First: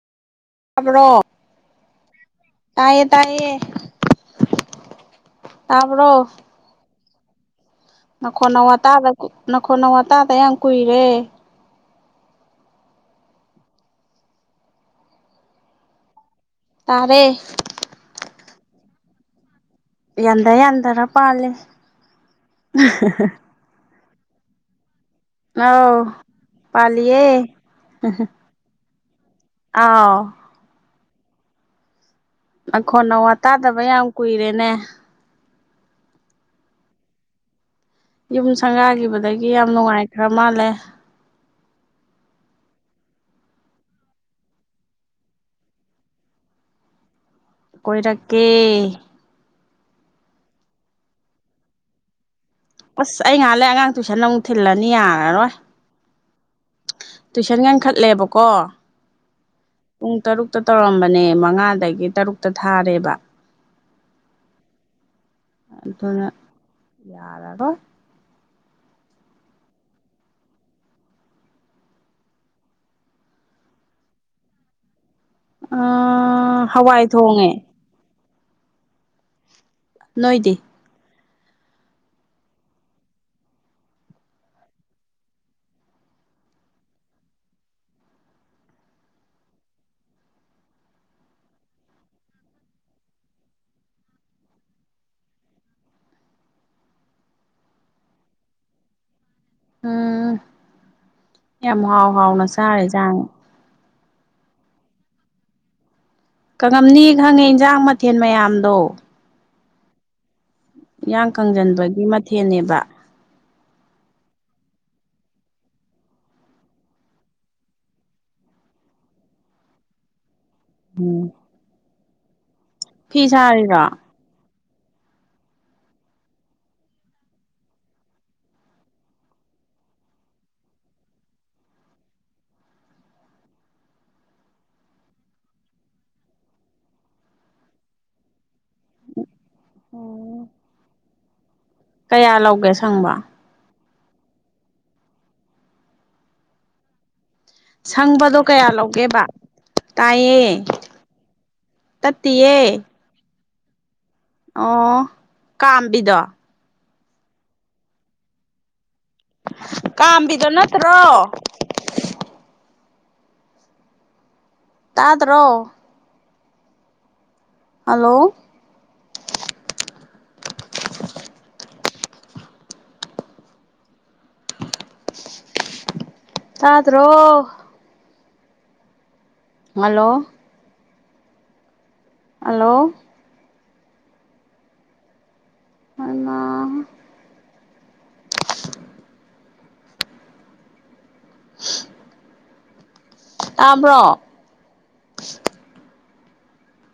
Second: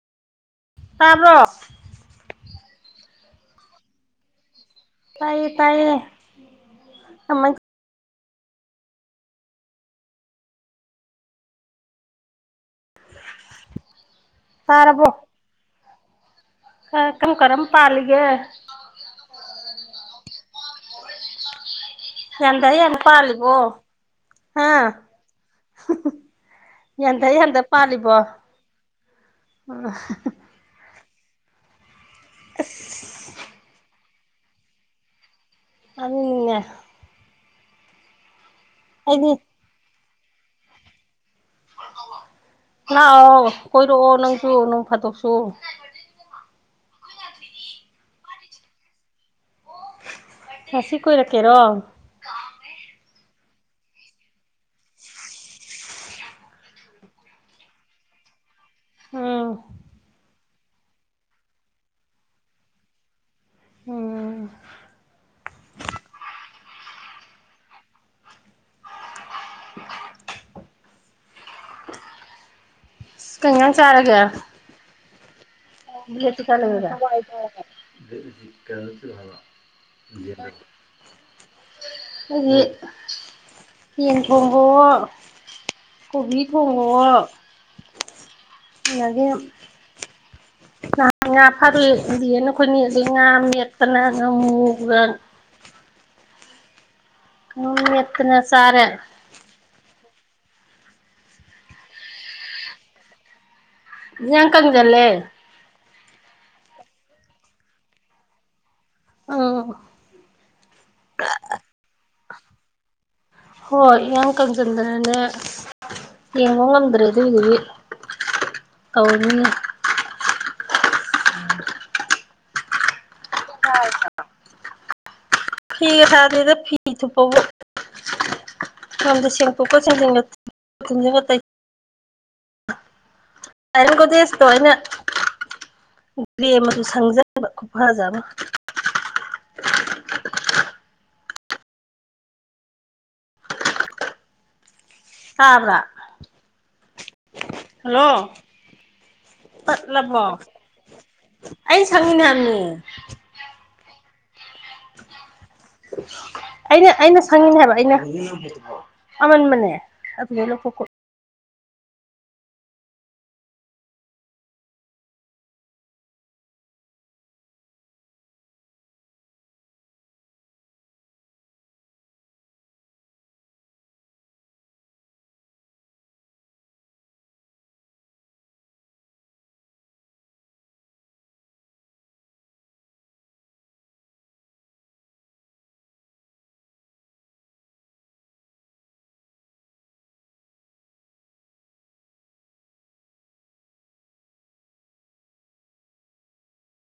ꯇꯥꯕ꯭ꯔꯣ ꯇꯥꯏꯌꯦ ꯇꯥꯏꯌꯦ ꯇꯥꯏꯌꯦ ꯇꯥꯏꯌꯦ ꯇꯥꯕ꯭ꯔꯣ [unintelligible] ꯅꯈꯣꯟ ꯅꯋꯥꯇꯥꯗ ꯅꯈꯣꯟ ꯅꯋꯥꯇꯥꯗ ꯌꯥꯝ ꯀꯨꯏꯔꯦ ꯇꯥꯔꯕꯣ ꯑ ꯇꯥꯔꯦ ꯀꯔꯝ ꯀꯔꯝ ꯄꯥꯜꯂꯤꯒꯦ ꯌꯥꯟꯗ ꯌꯥꯟꯗꯔ ꯄꯥꯜꯂꯤ ꯌꯥꯟꯗ ꯌꯥꯟ ꯄꯥꯜꯂꯤꯕꯣ ꯍꯥꯥ ꯑꯧ ꯄꯥꯜꯂꯤꯌꯦ ꯌꯥꯟꯗ ꯌꯥꯟꯗ ꯄꯥꯜꯂꯤꯕꯣ ꯑꯥꯎ [unintelligible] ꯅꯈꯣꯟ ꯅꯋꯥ ꯇꯗꯕ ꯌꯥꯝ ꯀꯨꯏꯔꯦꯅꯦ [unintelligible] ꯌꯨꯝ ꯑꯩꯗꯤ ꯁꯪꯒꯥꯈꯤꯕꯗꯒꯤ ꯌꯥꯝ ꯅꯨꯡꯉꯥꯏꯈ꯭ꯔ ꯃꯥꯜꯂꯦ ꯑꯥ ꯑꯥꯎ ꯀꯣꯏꯔꯛꯑꯣ ꯅꯪꯁꯨ ꯅꫭꯡ ꯐꯥꯗꫭꯛꯁꯨ ꯀꯣꯏꯔꯀꯦ ꯉꯁꯤ ꯀꯣꯏꯔꯛꯀꯦꯔꯣ ꯑꯁ ꯑꯩ ꯉꯍꯥꯟꯂꯦ ꯑꯉꯥꯡ ꯇꯨꯏꯁꯟ ꯑꯃꯨꯛ ꯊꯤꯜꯂꯅꯤ ꯌꯥꯔꯔꯣꯏ ꯇꯨꯏꯁꯟ ꯌꯥꯡꯈꯠꯂꯦꯕꯀꯣ ꯎꯝ ꯄꯨꯡ ꯇꯔꯨꯛ ꯇꯧꯔꯝꯕꯅꯦ ꯃꯉꯥꯗꯒꯤ ꯇꯔꯨꯛꯇ ꯊꯥꯔꯦꯕ ꯎꯝ ꯑꯗꯨꯅ ꯌꯥꯔꯔꯣ [inaudible] [inaudible] ꯀꯩꯅꯌꯥ ꯆꯔꯒ ꯍꯋꯥꯏ ꯊꯣꯡꯉꯦ ꯀ [unintelligible] ꯅꯣꯏꯗꯤ ꯑꯗꯨꯗꯒꯤ ꯍꯦꯡ ꯊꯣꯡꯕꯣ ꯀꯣꯕꯤ ꯊꯣꯡꯕꯑꯣ ꯑꯒꯤ ꯅꯍꯥꯟ ꯉꯥ ꯐꯥꯔꯦꯗꯤꯅ ꯑꯩꯈꯣꯏ ꯅꯦꯠꯂ ꯉꯥ ꯃꯦꯠꯀꯅ ꯉꯥ ꯃꯨꯕ꯭ꯔ [inaudible] [inaudible] ꯎꯝ ꯌꯦꯇꯅ ꯁꯔꯦ ꯎꯝ ꯌꯥꯝ ꯍꯥꯎ ꯍꯥꯎꯅ ꯆꯥꯔꯦꯖꯥꯡ ꯌꯥ ꯀꯉꯗ ꯂꯩꯦ ꯀꯉꯝꯅꯤ ꯈꯪꯉꯦ ꯌꯦꯟꯁꯥꯡ ꯃꯊꯦꯜ ꯃꯌꯥꯝꯗꯣ ꯑꯣꯥ ꯏꯌꯥꯡ ꯀꯪꯁꯤꯟꯕꯒꯤ ꯃꯊꯦꯜꯅꯦꯕ ꯍꯣꯏ ꯏ ꯀꯪꯁꯤꯟꯗꯅꯦꯅꯦ ꯇꯧꯅꯤ ꯎꯝ ꯐꯤꯁꯥꯔꯤꯔꯣ ꯐꯤ ꯍꯥꯏꯗꯤꯗ ꯐꯤ ꯊꯨꯄꯕꯣ ꯁꯦꯪꯗꯣꯛ ꯀꯥ ꯁꯦꯪꯖꯤꯅꯉꯥ ꯑꯥꯏꯅ ꯀꯗꯤꯁꯣ ꯑꯩꯅ ꯒꯦ ꯁꯪꯖꯕ ꯈꯨꯐꯖꯕ ꯑꯣꯝ ꯀꯌꯥ ꯂꯧꯒꯦ ꯁꯪꯕ ꯑꯕ꯭ꯔꯥ ꯁꯪꯕꯗꯣ ꯀꯌꯥ ꯂꯧꯒꯦꯕ ꯇꯠꯂꯕꯣ ꯇꯥꯏꯌꯦ ꯑꯩꯅ ꯁꯪꯉꯅꯦ ꯍꯥꯏꯅꯤ ꯇꯠꯇꯤꯌꯦ ꯑꯣ ꯀꯝꯕꯤꯗꯣ ꯑꯩꯅ ꯑꯩꯅ ꯁꯪꯉꯤꯅꯦ ꯍꯥꯏꯕ ꯑꯩꯅ ꯑꯃꯟꯕꯅꯦ ꯑꯗꯨꯗꯩ ꯀꯥꯝꯕꯤꯗ ꯂꯧꯊꯣꯛꯀꯣ ꯅꯠꯇ꯭ꯔꯣ ꯇꯥꯗ꯭ꯔꯣ ꯍꯂꯣ ꯇꯥꯗ꯭ꯔꯣ ꯍꯜꯂꯣ ꯍꯜꯂꯣ ꯑ [inaudible] [unintelligible] [inaudible] [inaudible] ꯇꯥꯕꯔꯣ